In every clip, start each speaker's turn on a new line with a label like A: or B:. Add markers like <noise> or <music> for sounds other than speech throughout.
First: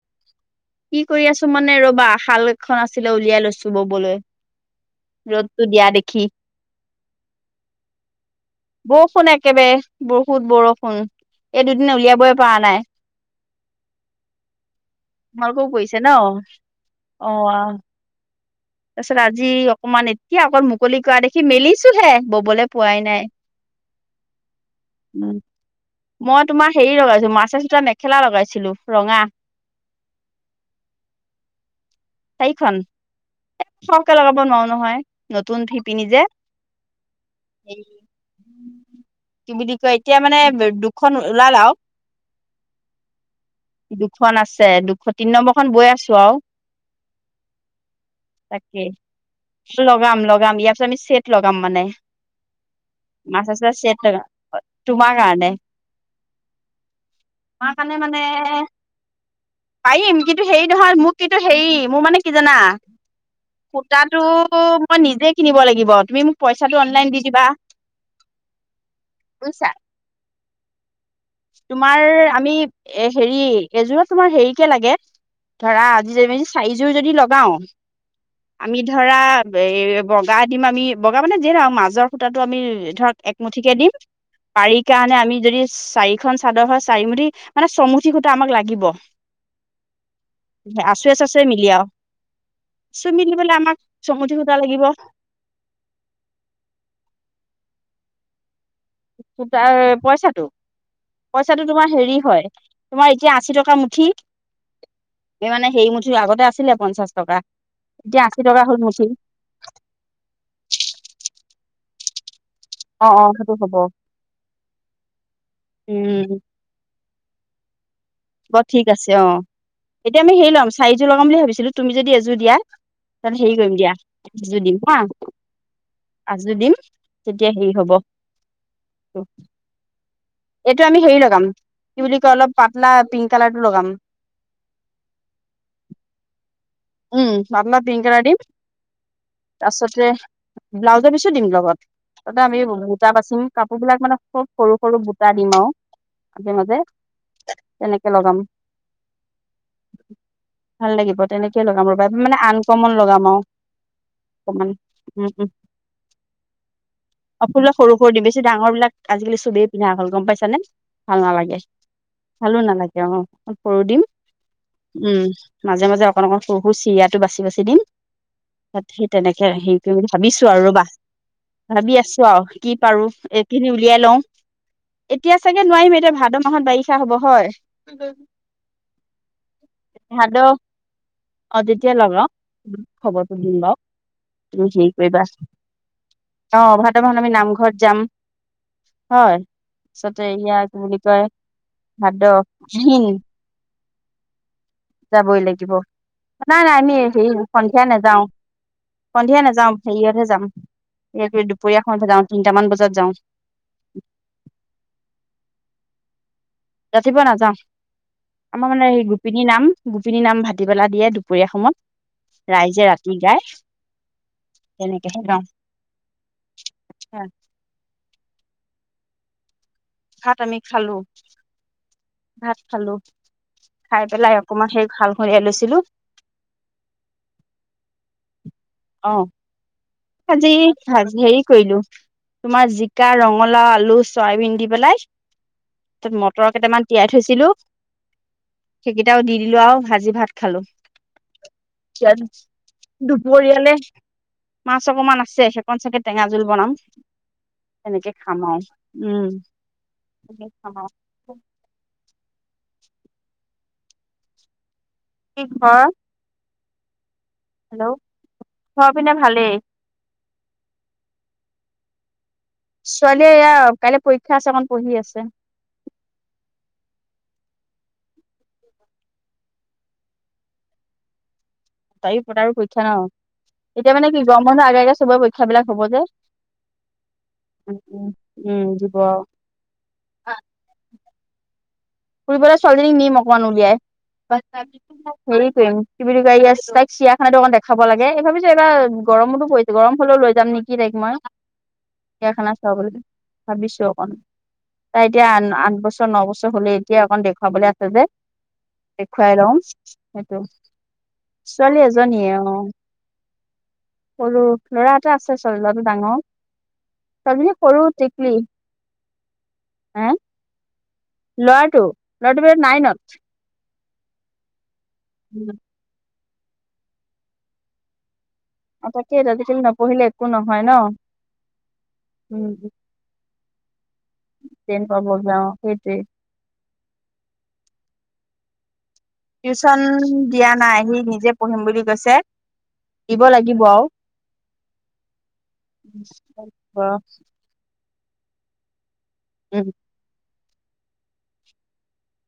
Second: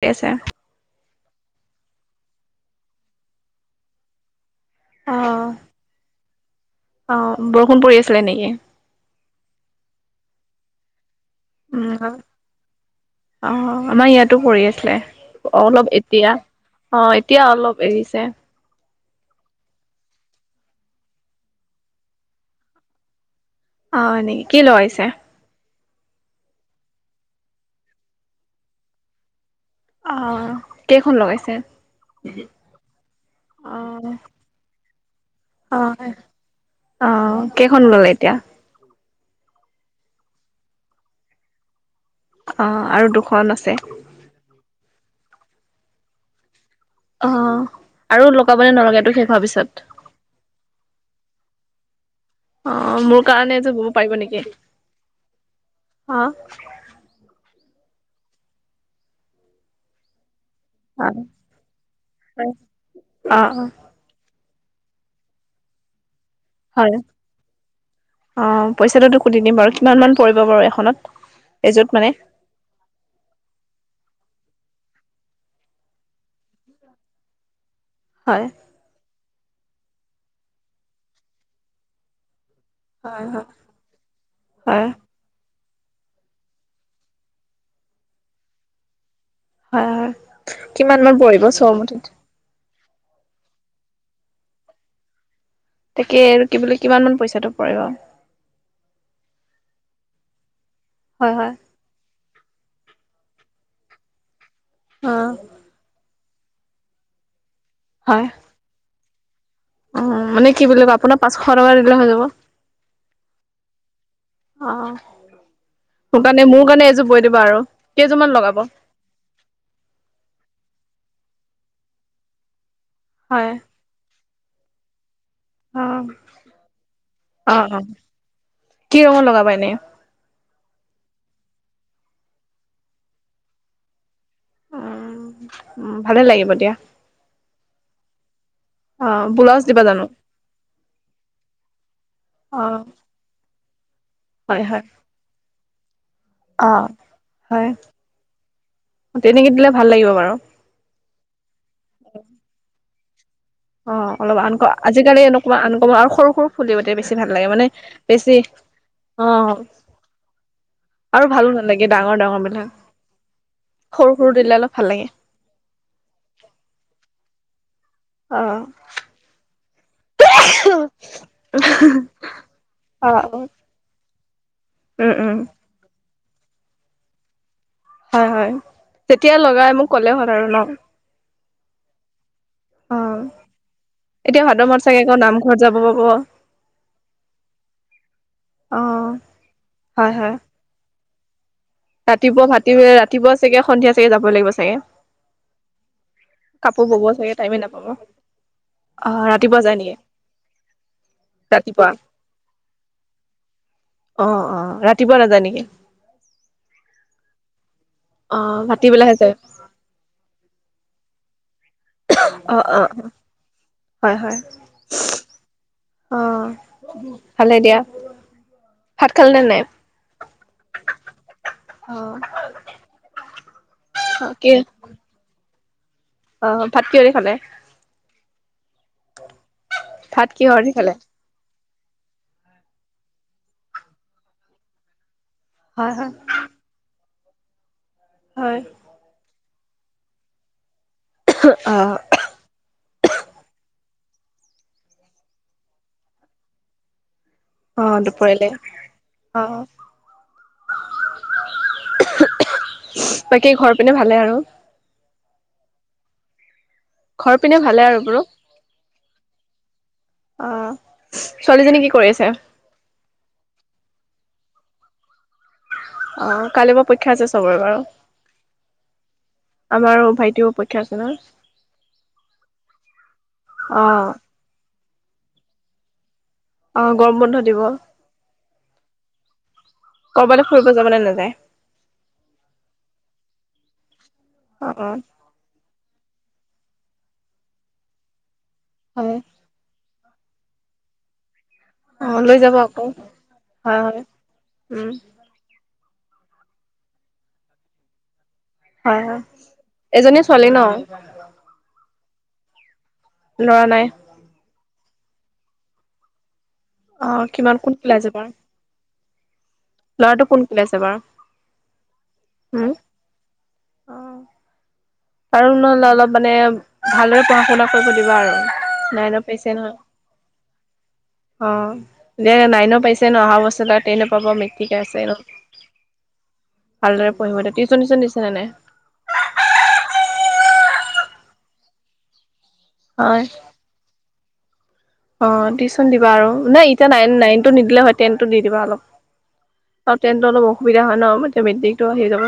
A: ঠিক আছে।
B: কি কৰি আছো মানে ৰবা। শাল এখন আছিলে উলিয়াই লৈছো ববলৈ।
A: অ',
B: ৰ'দটো দিয়া দেখি
A: অ', বৰষুণ পৰি আছিলে নেকি?
B: বৰষুণ একেবাৰে বহুত বৰষুণ, এই দুদিন উলিয়াবই পৰা নাই।
A: অহ', আমাৰ ইয়াতো পৰি আছিলে,
B: তোমালোকেও
A: অলপ
B: কৰিছে ন
A: এতিয়া অ'
B: অ
A: এতিয়া অলপ এৰিছে।
B: তাৰপিছত আজি অকমান এতিয়া আকৌ মুকলি কৰা দেখি মেলিছো হে, ববলৈ পোৱাই নাই।
A: হয়', নেকি কি লগাইছা?
B: উম, মই তোমাৰ হেৰি লগাইছো, মাছৰা সোতাৰ মেখেলা লগাইছিলো, ৰঙা।
A: অ', কেইখন লগাইছে?
B: চাৰিখন
A: অ
B: সৰহকে লগাব নোৱাৰো নহয়, নতুন
A: অ
B: শিপিনী যে।
A: অ',
B: এই
A: কেইখন ল'লে এতিয়া?
B: কি বুলি কয়, এতিয়া মানে দুখন ওলাল আৰু।
A: অ', আৰু দুখন আছে।
B: দুখন আছে, দুখন তিনি নম্বৰ খন বৈ আছো আৰু।
A: অ', আৰু লগাবনে
B: তাকে
A: নলগাই, এইতো শেষ হোৱাৰ পিছত?
B: লগাম লগাম, ইয়াৰ পিছত আমি চেট লগাম মানে।
A: অ' মোৰ
B: মাছ
A: কাৰণে
B: আছে
A: এযোৰ বোৱ
B: চেট
A: পাৰিব
B: লগাম
A: নেকি,
B: তোমাৰ কাৰণে
A: হা।
B: তোমাৰ কাৰণে মানে, পাৰিম কিন্তু কিন্তু হেৰি নহয়,
A: অ
B: মোক কিন্ত হেৰি, মোৰ মানে কি জানা
A: অ অ
B: সুতাতো মই নিজে কিনিব লাগিব, তুমি মোক পইচাটো
A: হয়,
B: অনলাইন দি দিবা
A: অ' পইচাটোতো কৰি দিম
B: বুজিছা
A: বাৰু, কিমান মান পৰিব বাৰু এখনত? এযোৰত
B: তোমাৰ
A: মানে
B: আমি, এ হেৰি এযোৰত তোমাৰ হেৰি কে লাগে ধৰা আজি, আমি যদি চাৰিযোৰ লগাওঁ
A: হয়।
B: আমি ধৰা এ বগা দিম আমি, বগা মানে যে ধৰা মাজৰ সুতাটো আমি ধৰক
A: হয় হয়
B: একমুঠিকে দিম, পাৰি
A: হয়
B: মানে আমি যদি চাৰিখন চাদৰ হয়, চাৰিমুঠি মানে চ' মুঠি খুটা আমাক লাগিব।
A: হয়, হয়, কিমান মান পৰিব চয় মুঠিত?
B: চব মিলিবলে আমাক, চমুঠি সুটা লাগিব।
A: তাকে আৰু কি বোলে কিমান মান পইচাটো পৰিব?
B: সোটাৰ পইচাটো,
A: হয় হয়
B: পইচাটো তোমাৰ হেৰি হয়, তোমাৰ এতিয়া আশী টকা মুঠি,
A: অ
B: এই মানে হে মুঠি আগতে আছিলে পঞ্চাশ টকা, এতিয়া আশী টকা হ'ল মুঠি।
A: উম, মানে কি বুলি কয় আপোনাক পাঁচশ টকা দিলে হৈ যাব।
B: অ', অ'সেইটো হ'ব।
A: অ', মোৰ
B: উম
A: কাৰণে, মোৰ কাৰণে এইযোৰ বৈ দিবা আৰু, কেইযোৰমান লগাব?
B: বৰ ঠিক আছে অ', এতিয়া আমি হেৰি ল'ম চাৰিযোৰ লগাম বুলি ভাবিছিলো, তুমি যদি এযোৰ দিয়া তাত
A: হয়
B: হেৰি কৰিম দিয়া, এযোৰ দিম হা।
A: অ
B: পাচযোৰ দিম, তেতিয়া
A: অ
B: হেৰি
A: অ
B: হ'ব।
A: কি ৰঙৰ লগাবা এনেই
B: এইটো আমি হেৰি লগাম, কি বুলি কয় অলপ পাতলা পিংক কালাৰটো লগাম।
A: উম, উম ভালে লাগিব দিয়া।
B: উম, পাতলা পিং কালাৰ দিম।
A: অ', বোলাউজ দিবা জানো?
B: তাৰপিছতে ব্লাউজৰ পিছো দিম লগত। তাতে আমি
A: অ
B: বুটা বাচিম, কাপোৰ বিলাক মানে খুব
A: হয়
B: সৰু
A: হয়
B: -সৰু বুটা দিম আৰু। মাজে মাজে
A: অ', হয়
B: তেনেকে লগাম
A: তেনেকে দিলে ভাল লাগিব বাৰু।
B: ভাল লাগিব তেনেকয়ে লগাম ৰ'বা, মানে আনকমন লগাম আৰু।
A: অ', অলপ
B: অকমান
A: আনকমন, আজিকালি
B: উম উম
A: এনেকুৱা আনকমন আৰু সৰু -সৰু ফুল দিৱ, তেতিয়া বেছি ভাল
B: অ
A: লাগে,
B: ফুলে
A: মানে
B: সৰু সৰু দিম
A: বেছি
B: ডাঙৰ বিলাক আজিকালি
A: অ
B: চবেই পিন্ধা হ'ল, গম পাইছানে? ভাল
A: আৰু ভালো
B: নালাগে,
A: ডাঙৰ ডাঙৰ
B: ভালো
A: বিলাক
B: নালাগে অ', অ' সৰু দিম,
A: সৰু দিলে অলপ ভাল লাগে
B: উম। মাজে মাজে, অকণ অকণ, সৰু সৰু, চিৰিয়াটো বাচি বাচি, দিম।
A: অ
B: তাত সেই তেনেকে হেৰি কৰিম বুলি ভাবিছো আৰু ৰবা। ভাবি আছো আৰু কি পাৰো
A: অ
B: এইখিনি উলিয়াই লওঁ।
A: উম
B: এতিয়া
A: উম
B: চাগে নোৱাৰিম এতিয়া ভাদ মাহত বাৰিষা হব হয়।
A: হয় হয়, যেতিয়া লগাই মোক ক'লে হ'ল
B: ভাদ
A: আৰু ন?
B: অ যেতিয়া লগাও
A: অ
B: খবৰটো দিম বাৰু,
A: এতিয়া ভাদ
B: তুমি
A: মাহত
B: হেৰি
A: চাগে আকৌ
B: কৰিবা।
A: নামঘৰত যাব পাব অ
B: অ ভাদ মাহত আমি নামঘৰত যাম। হয়
A: হয়
B: পিছতে
A: হয়
B: ইয়াৰ কি বুলি কয় ভাদ
A: ৰাতিপুৱা ভাটি হয়,
B: আহিন
A: ৰাতিপুৱা চাগে সন্ধিয়া চাগে যাব লাগিব চাগে?
B: যাবই লাগিব নাই নাই
A: কাপোৰ
B: আমি
A: বব
B: এ হেৰি
A: চাগে টাইমে
B: সন্ধিয়া
A: নাপাব
B: নাযাওঁ।
A: অ
B: সন্ধিয়া
A: ৰাতিপুৱা যায়
B: নাযাওঁ
A: নেকি
B: হেৰিয়তহে যাম, এ তোৰ দুপৰীয়া
A: ৰাতিপুৱা
B: সময়তহে যাওঁ, তিনিটামান বজাত যাওঁ।
A: অহ অহ ৰাতিপুৱা নাযায় নেকি?
B: ৰাতিপুৱা নাযাওঁ,
A: অ
B: আমাৰ মানে সেই
A: ভাটিবেলাহে যায়
B: গোপিনী নাম গোপিনীৰ নাম ভাটি বেলা দিয়ে দুপৰীয়া সময়ত।
A: অ অ
B: ৰাইজে ৰাতি গায়,
A: হয় হয়
B: তেনেকেহে গাওঁ।
A: অ, ভালে দিয়া, ভাত খালেনে নাই?
B: ভাত আমি খালো।
A: অ
B: ভাত খালো, খাই পেলাই
A: কি
B: অকমান সেই শালখন উলিয়াই লৈছিলো।
A: অ ভাত কিহৰে খালে?
B: অ।
A: ভাত
B: আজি
A: কিহৰ দি খালে?
B: ভাজি হেৰি কৰিলো, তোমাৰ জিকা, ৰঙালাও, আলু, চয়াবিন দি পেলাই
A: হয় হয়
B: তে মটৰ কেইটামান তিয়াই থৈছিলো।
A: হয়।
B: সেইকেইটাও দি দিলো আৰু ভাজি ভাত খালো।
A: হু অ।
B: ইয়াত দুপৰীয়ালে মাছ অকমান আছে সেইকণ চাগে টেঙা জোল বনাম।
A: অ'
B: তেনেকে খাম
A: দুপৰলে
B: আৰু উম
A: অ'
B: তেনেকে খাম আৰু।
A: বাকী ঘৰৰ পিনে ভালে আৰু?
B: কি ঘৰ?
A: ঘৰ পিনে ভালে
B: হেল্ল'
A: আৰু বোলো।
B: ঘৰ পিনে ভালেই
A: অ, ছোৱালীজনী কি কৰি আছে?
B: ছোৱালীয়ে এয়া কাইলৈ পৰীক্ষা আছে অকণ পঢ়ি আছে।
A: অ কাইলৈ পৰা পৰীক্ষা আছে চবৰে বাৰু। আমাৰো ভাইটিৰো পৰীক্ষা আছে নহয়।
B: <unintelligible> আৰু পৰীক্ষা ন এতিয়া মানে
A: অ'
B: কি গৰম বন্ধৰ আগে আগে চবৰে পৰীক্ষাবিলাক হ'ব যে।
A: অ গৰম বন্ধ দিব।
B: উম উম উম দিব।
A: ক'ৰবালৈ ফুৰিব যাব নে নাযায়?
B: ফুৰিবলৈ ছোৱালীজনীক নিম অকমান উলিয়াই।
A: অ' অ'
B: <unintelligible> হেৰি কৰিম কি বুলি কয় এইয়া তাইক চিৰিয়াখানাটো অকমাণ দেখাব লাগে সেই ভাবিছো এবাৰ
A: হয়
B: গৰমতো পৰি তে গৰম হলেও লৈ যাম নেকি তাইক মই?
A: অ' লৈ
B: চিৰিয়াখানা
A: যাব আকৌ
B: চোৱাবলৈ
A: হয়
B: ভাবিছো
A: হয়
B: অকণ,
A: উম
B: তাই এতিয়া আন আঠ বছ ত ন বছৰ হলে এতিয়া অকণ দেখুৱাবলৈ আছে যে।
A: হয় হয়
B: দেখুৱাই লওঁ
A: এজনী
B: সেইটো
A: ছোৱালী ন
B: ছোৱালী এজনীয়ে অ।
A: ল'ৰা নাই।
B: সৰু ল'ৰা এটা আছে ছোৱালী লৰাটো ডাঙৰ,
A: অ'
B: ছোৱালীজনী
A: কিমান কোন
B: সৰু
A: ক্লাছ এইবাৰ
B: টিকলি। হে
A: ল'ৰাটো কোন ক্লাছ এইবাৰ?
B: ল'ৰাটো? ল'ৰাটো <unintelligible>
A: উম
B: নাইনত।
A: অ। পাৰুং নহ'লে অলপ মানে ভালদৰে পঢ়া শুনা কৰিব দিবা আৰু।
B: অ তাকে
A: নাইনত পাইছে
B: আজিকালি নপঢ়িলে একো ন
A: নহয়। অ, নে
B: উম
A: নাইনো পাইচ আছে ন অহা বচলে তেনত পাব, মেট্ৰিকে
B: টেন
A: আছে
B: পাব অ
A: ন।
B: সেইটোৱে
A: ভালদৰে পঢ়িব দে। টিউশন চিছন দিছেনে নাই?
B: টিউশন দিয়া নাই। সি নিজে পঢ়িম বুলি কৈছে। দিব
A: হয়
B: লাগিব আও।
A: অ টিউশচন দিবা আৰু। নাই এতিয়া নাইন নাইন টো নিদিল' হয়, টেনটো দি দিবা অলপ।
B: উম
A: আৰু টেনতো অলপ অসুবিধা হয় ন। <unintelligible> মেড্ৰিকতটো আহি যাব।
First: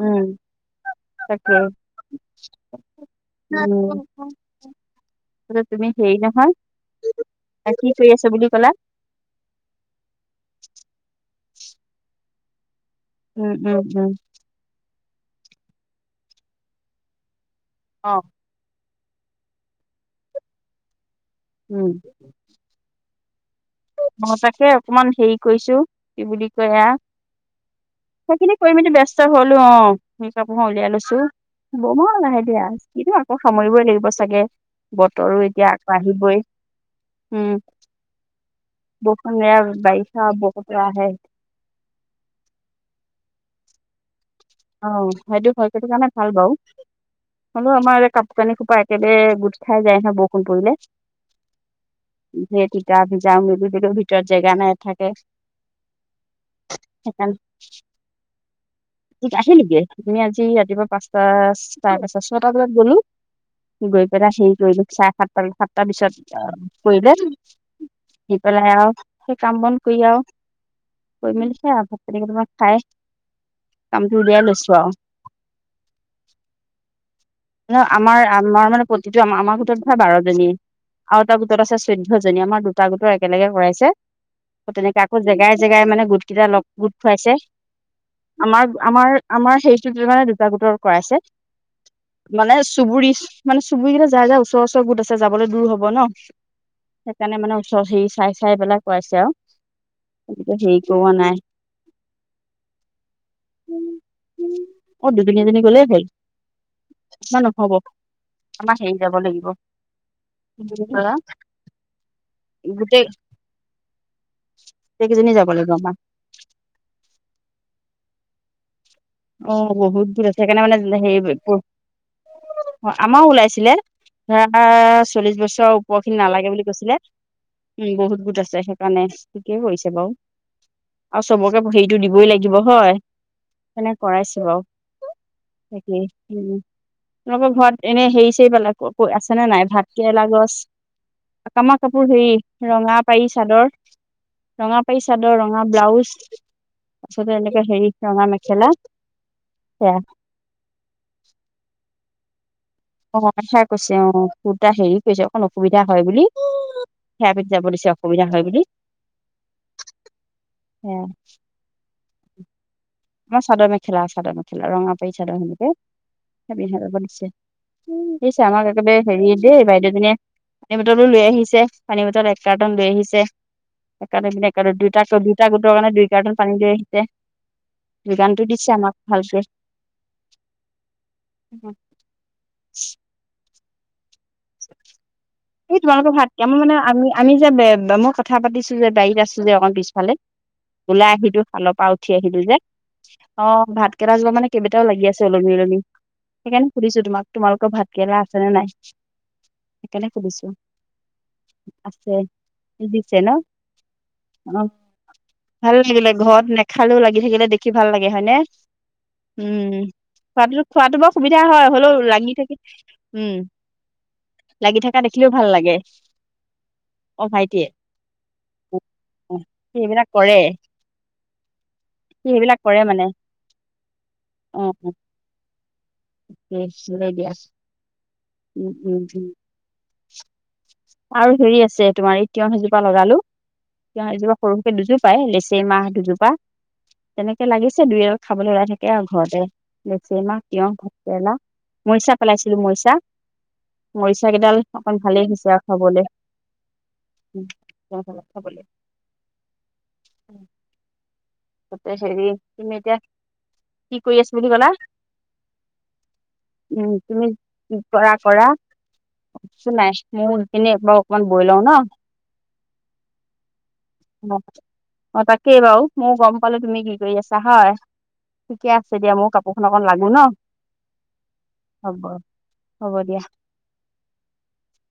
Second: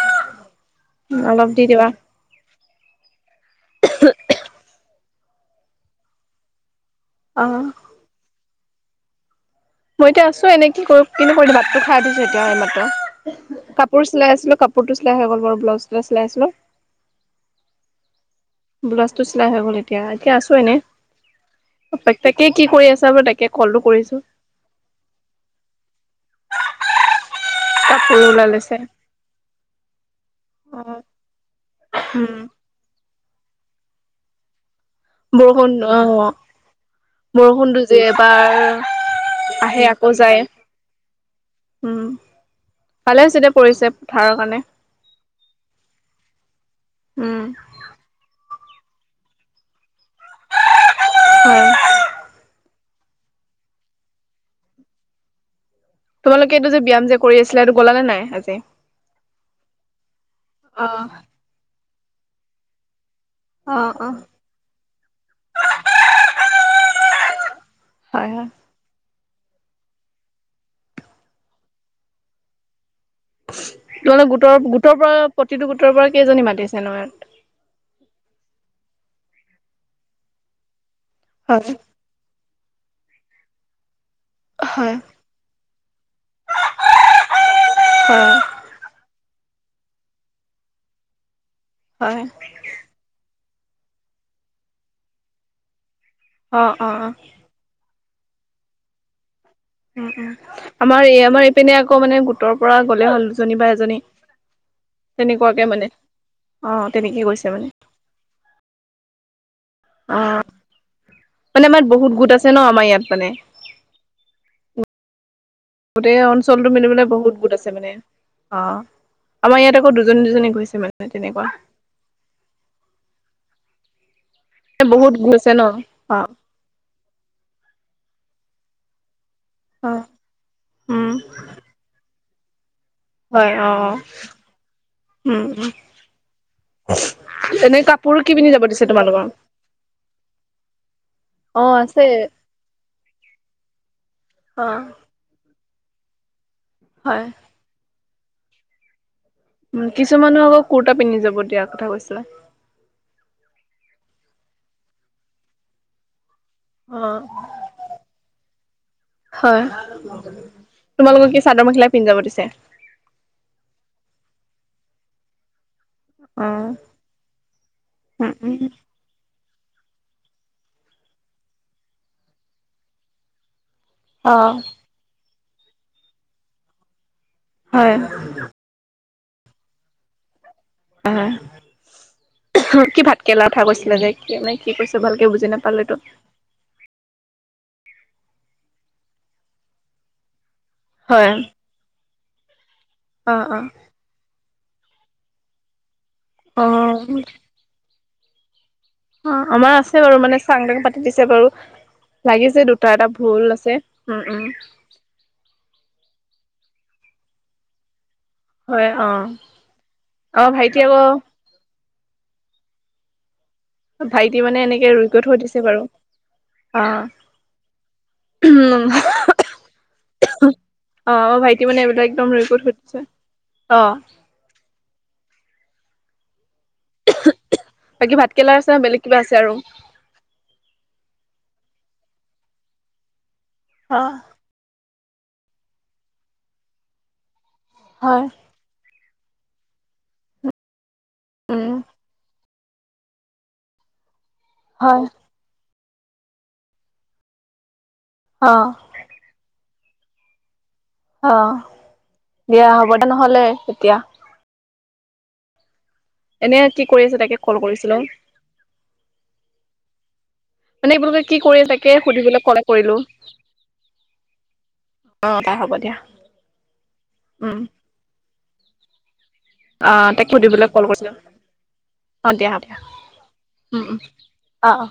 B: উম,
A: অলপ
B: তাকে,
A: দি দিবা
B: উম। তুমি হেৰি নহয়,
A: অ
B: কি কৰি আছ বুলি ক'লা?
A: মই এতিয়া আছো এনে। কি কৰো কি ন কৰি ভাতটো খাই দিছো এতিয়া
B: উম
A: এইমাত।
B: উম
A: কাপোৰ
B: উম
A: চিলাই আছিলো কাপ পুৰটো চিলাই হৈ গ'ল বাৰু। ব্লাউচ <unintelligible> চিলাই আছিলোঁ।
B: অ।
A: ব্লাউজ টো চিলাই হৈ গ'ল এতিয়া। এতিয়া আছো এনে।
B: উম
A: তাক তাকে, কি কৰি আছা <unintelligible> তাকে কলটো কৰিছো
B: অ, তাকে অকমান হেৰি কৰিছো, কি বুলি কয় এয়া।
A: কাপোৰ ওলাই
B: সেইখিনি কৰি
A: লৈছে
B: মেলি ব্যস্ত হলো অ। <unintelligible> কাপোৰখন
A: অ
B: উলিয়াই লৈছো। বম
A: উম
B: লাহে দি কিনো আকৌ সামৰিবই লাগিব চাগে? বতৰো এতিয়া
A: বৰষুণ অ
B: আকৌ আহিবই। উম।
A: বৰষুণটো যে এবাৰ
B: <unintelligible>
A: আহে আকৌ
B: বাৰিষা
A: যায়
B: <unintelligible>
A: উম। পালে হৈছে দে পৰিছে। পথাৰৰ কাৰণে
B: অ সেইটো <unintelligible> কাৰণে ভাল বাও
A: উম
B: <unintelligible> আমাৰ কাপোৰ কানি খোপা একেদৰে গোট খাই যায় ন বৰষুণ পৰিলে?
A: হয়।
B: সেইতিতা ভিজা <unintelligible> ভিতৰত জেগা নাই থাকে।
A: তোমালোকে এইটো যে ব্যায়াম যে কৰি আছিলা, এইটো গলা নে নাই আজি?
B: কি আহি লিগে? নে আজি
A: অ
B: ৰাতিপুৱাৰ পাঁচটা সায়ে পাঁচটা, ছটা বজাত গ'লো।
A: অ
B: গৈ
A: অ'
B: পেলাই হেৰি কৰিলো। চাৰে সাতটা সাতটা বিছত আহ কৰিলে।
A: হয়
B: দি
A: হয়
B: পেলাই আৱ সেই কাম বন কৈ আৱ, কৰি মেলি সে আ ভাত পানী কেইটামান খাই। কামটো
A: তোমালোকে
B: উলিয়াই
A: গোটৰ
B: লৈছো আৰু
A: গোটৰ পৰা প্ৰতিটো গোটৰ পৰা কেইজনী মাতিছে নহয়?
B: আমাৰ আমাৰ মানে প্ৰতিটো আমা আমা গোটত হয় বাৰজনী আৰু এটা গোটত আছে চৈ ধ্য জনী। আমাৰ দুটা গোটৰ একেলগে কৰাইছে। ত'
A: হয়
B: তেনেকে আকৌ জেগাই জেগাই মানে গোট কেইটা লগ গোট খুৱাইছে।
A: <unintelligible>
B: আমাৰ আমাৰ আমাৰ সেইটো মানে দুটা গোটৰ কৰাইছে।
A: হয়
B: মানে চুবুৰী মানে চুবুৰী কিটা যাৰ যাৰ ওচৰ ওচৰ গোট আছে। যাবলে দূৰ হব ন?
A: অ অ অ
B: সেইকাণে মানে ওচৰ হেৰি চাই চাই পেলাই কুৱাইছে আৱ।
A: উম উম। আমাৰ এই আমাৰ ইপিনে আকৌ মানে গোটৰ পৰা গ'লে হ'ল দুজনী বা এজনী।
B: অ, দুজনী এজনী
A: তেনেকুৱাকে মানে
B: গলেই হ'ল?
A: অ, তেনেকে।
B: না
A: কৈছে মানে
B: নহব। আমা হেৰি যাব লাগিব।
A: অ মানে আমাৰ বহুত
B: <unintelligible>
A: গোট আছে ন আমাৰ ইয়াত
B: গোটেই
A: মানে
B: গোটেই কেইজনী যাব লাগিব।
A: এই অঞ্চলটো মেলি পিলে বহুত গোট আছে মানে। অঁ'
B: অ
A: আমাৰ ইয়াত আকৌ
B: বহুত
A: দুজনী
B: দূৰ আছে
A: দুজনী গৈছে মানে তেনেকুৱা।
B: অ' আমাৰো ওলাইছিলে, ধৰা
A: বহুত গোট
B: চল্লিশ
A: আছে ন
B: বছৰ ওপৰ
A: অ
B: খিনি নালাগে বুলি কৈছিলে। উম' বহুত গোট আছে সেইকাৰণে। ঠিকেই
A: অ
B: কৰিছে বাৰু,
A: উম
B: আৰু চবকে হেৰিটো দিবই লাগিব হয়।
A: হয় অ অ
B: মানে কৰাইছো বাও
A: উম
B: সেইটোৱে, উম'। তোমালোকৰ ঘৰত,
A: এনে
B: এনেই
A: কাপোৰ কি
B: হেৰি
A: পিন্ধি
B: চেৰি
A: যাব
B: পালে
A: দিছে তোমালোকৰ
B: আছে নে নাই? ভাত কেৰেলা গছ।
A: অ
B: আকামা
A: আছে
B: কাপোৰ হেৰি ৰঙা পাৰি চাদৰ,
A: অ
B: ৰঙা পাৰি- চাদৰ, ৰঙা ব্লাউজ
A: হয়
B: তাৰপিছতে, এনেকে হেৰি, ৰঙা মেখেলা।
A: উম'
B: সেয়া
A: কিছুমানৰ আকৌ কুৰ্তা পিন্ধি যাব দিয়া কথা কৈছিলে।
B: অঁ' সেয়াই কৈছে অঁ, কোৰটা হেৰি কৈছে অকণ অসুবিধা হয় বুলি।
A: অ
B: সেয়া পিন্ধি যাব দিছে, অসুবিধা হয় বুলি।
A: হয়,
B: সেয়া
A: তোমালোকক কি চাদৰ-মেখেলাই পিন্ধি যাব দিছে?
B: আমা, চাদৰ-মেখেলা, চাদৰ-মেখেলা, ৰঙা পাৰী চাদৰ সেনেকে।
A: অ
B: হে পিন্ধি যাব দিছে,
A: উম
B: দিছে
A: উম
B: আমাক একেবাৰে- হেৰিয়ে দেই, বাইদেউজনীয়ে পানীৰ বটলটো লৈ আহিছে, পানীৰ বটল এক কাৰ্টন লৈ আহিছে। এককাৰটোন
A: অ
B: এপিনে দুইটাকো দুইটা গোটৰ কাৰণে দুই কাৰ্টন পানী লৈ আহিছে।
A: হয়।
B: গানটো দিছে আমাক ভালকে।
A: আঁহ' কি ভাত কেৰেলা কথা কৈছিলা যে। কেনে কি কৈছ, ভালকে বুজি নাপালো এইতো।
B: কেমে মানে, আমি যে কথা পাতিছোঁ, যে বাৰীত আছোঁ যে অকণ পিছফালে। ওলাই
A: অ
B: আহিলো শালৰ পা উঠি আহিলো যে,
A: অ
B: অঁ ভাত- কেইটা যোৱা মানে, কেবেটাও লাগি আছে ওলমি ওলমি,
A: অ
B: সেইকাৰণে সুধিছোঁ তোমাক তোমালোক- ক ভাত'কেৰেলা আছে নে নাই?
A: অঁ' আমাৰ আছে
B: সেইকাৰণে
A: বাৰু মানে,
B: সুধিছো
A: চাং টাং পাতি দিছে বাৰু।
B: আছে
A: লাগিছে দুটা, এটা
B: দিছে ন
A: ভুল আছে, উম' উম'।
B: অ ভাল লাগিলে, ঘৰত নেখালেও লাগি থাকিলে দেখি ভাল লাগে, হয় নে?
A: হয় অ
B: উম'
A: অ
B: খোৱাটো,
A: ভাইটি
B: খোৱাটো
A: আকৌ
B: বৰ সুবি- সুবিধা হয়, হ'লও লাগি থাকি, উম'।
A: ভাইটি মানে
B: লাগি
A: এনেকে
B: থকা
A: ৰুই কৈ
B: দেখিলেও
A: থৈ
B: ভাল
A: দিছে
B: লাগে,
A: বাৰু
B: অ ভাইটিয়ে। সেইবিলাক কৰে।
A: অঁ' অঁ, ভাইটি মানে এইবিলাক
B: সি
A: একদম ৰেকট কৰি থৈছে, অঁ।
B: অঁ' ঠিকেই আছিলে দিয়া।
A: বাকী, ভাতকেলা আছে
B: উম
A: না
B: উম
A: বেলেগ কিবা
B: উম
A: আছে আৰু?
B: আৰু, হেৰি আছে তোমাৰ এই তিয়হ এজোপা লগালো,
A: অ
B: তিয়হ এইজোপা- সৰুকে সৰুকে দুজোপাই, লেচেই মাহ দুজোপা তেনেকে লাগিছে, দুই এটা
A: হয়
B: খাবলে ওলাই থাক- কে আৰু ঘৰতে, লেচেইমাহ, তিয়হ, ভাতকেৰেলা,
A: উম
B: মৰিচা পেলাইছিলোঁ মৰিচা। মৰিচা কেইডাল অকমান
A: হয়
B: ভালেই হৈছে আৰু
A: অ
B: খাবলে।
A: অ
B: তাতে, হেৰি
A: দিয়া
B: তুমি
A: হ'ব
B: এতিয়া
A: দে নহ'লে এতিয়া
B: কি কৰি আছো বুলি ক'লা?
A: এনে কি
B: উম'
A: কৰি আছে
B: তুমি
A: তাকে কল
B: কি
A: কৰিছিলো।
B: কৰা, কৰা। কচোন নাই, মোৰো এইপিনে
A: মানে
B: এবাৰ
A: এইবোলোকে
B: অকমান
A: কি
B: বৈ
A: কৰি
B: লওঁ ন।
A: তাকে সুধিবলৈ কলে কৰিলো
B: অঁ,
A: অ দা
B: তাকেই
A: হ'ব
B: বাৰু,
A: দিয়া
B: মও গম- অকলে তুমি কি কৰি আছা
A: উম
B: হয়? ঠিকেই আছে দিয়া, মও কাপ-
A: আ‍ঁহ, তাকে সুধিবলৈ ক'ল কৰিছিলোঁ,
B: হ'ব
A: অঁ' দিয়া হ'ব দিয়া। উম, উম, অ' অ'।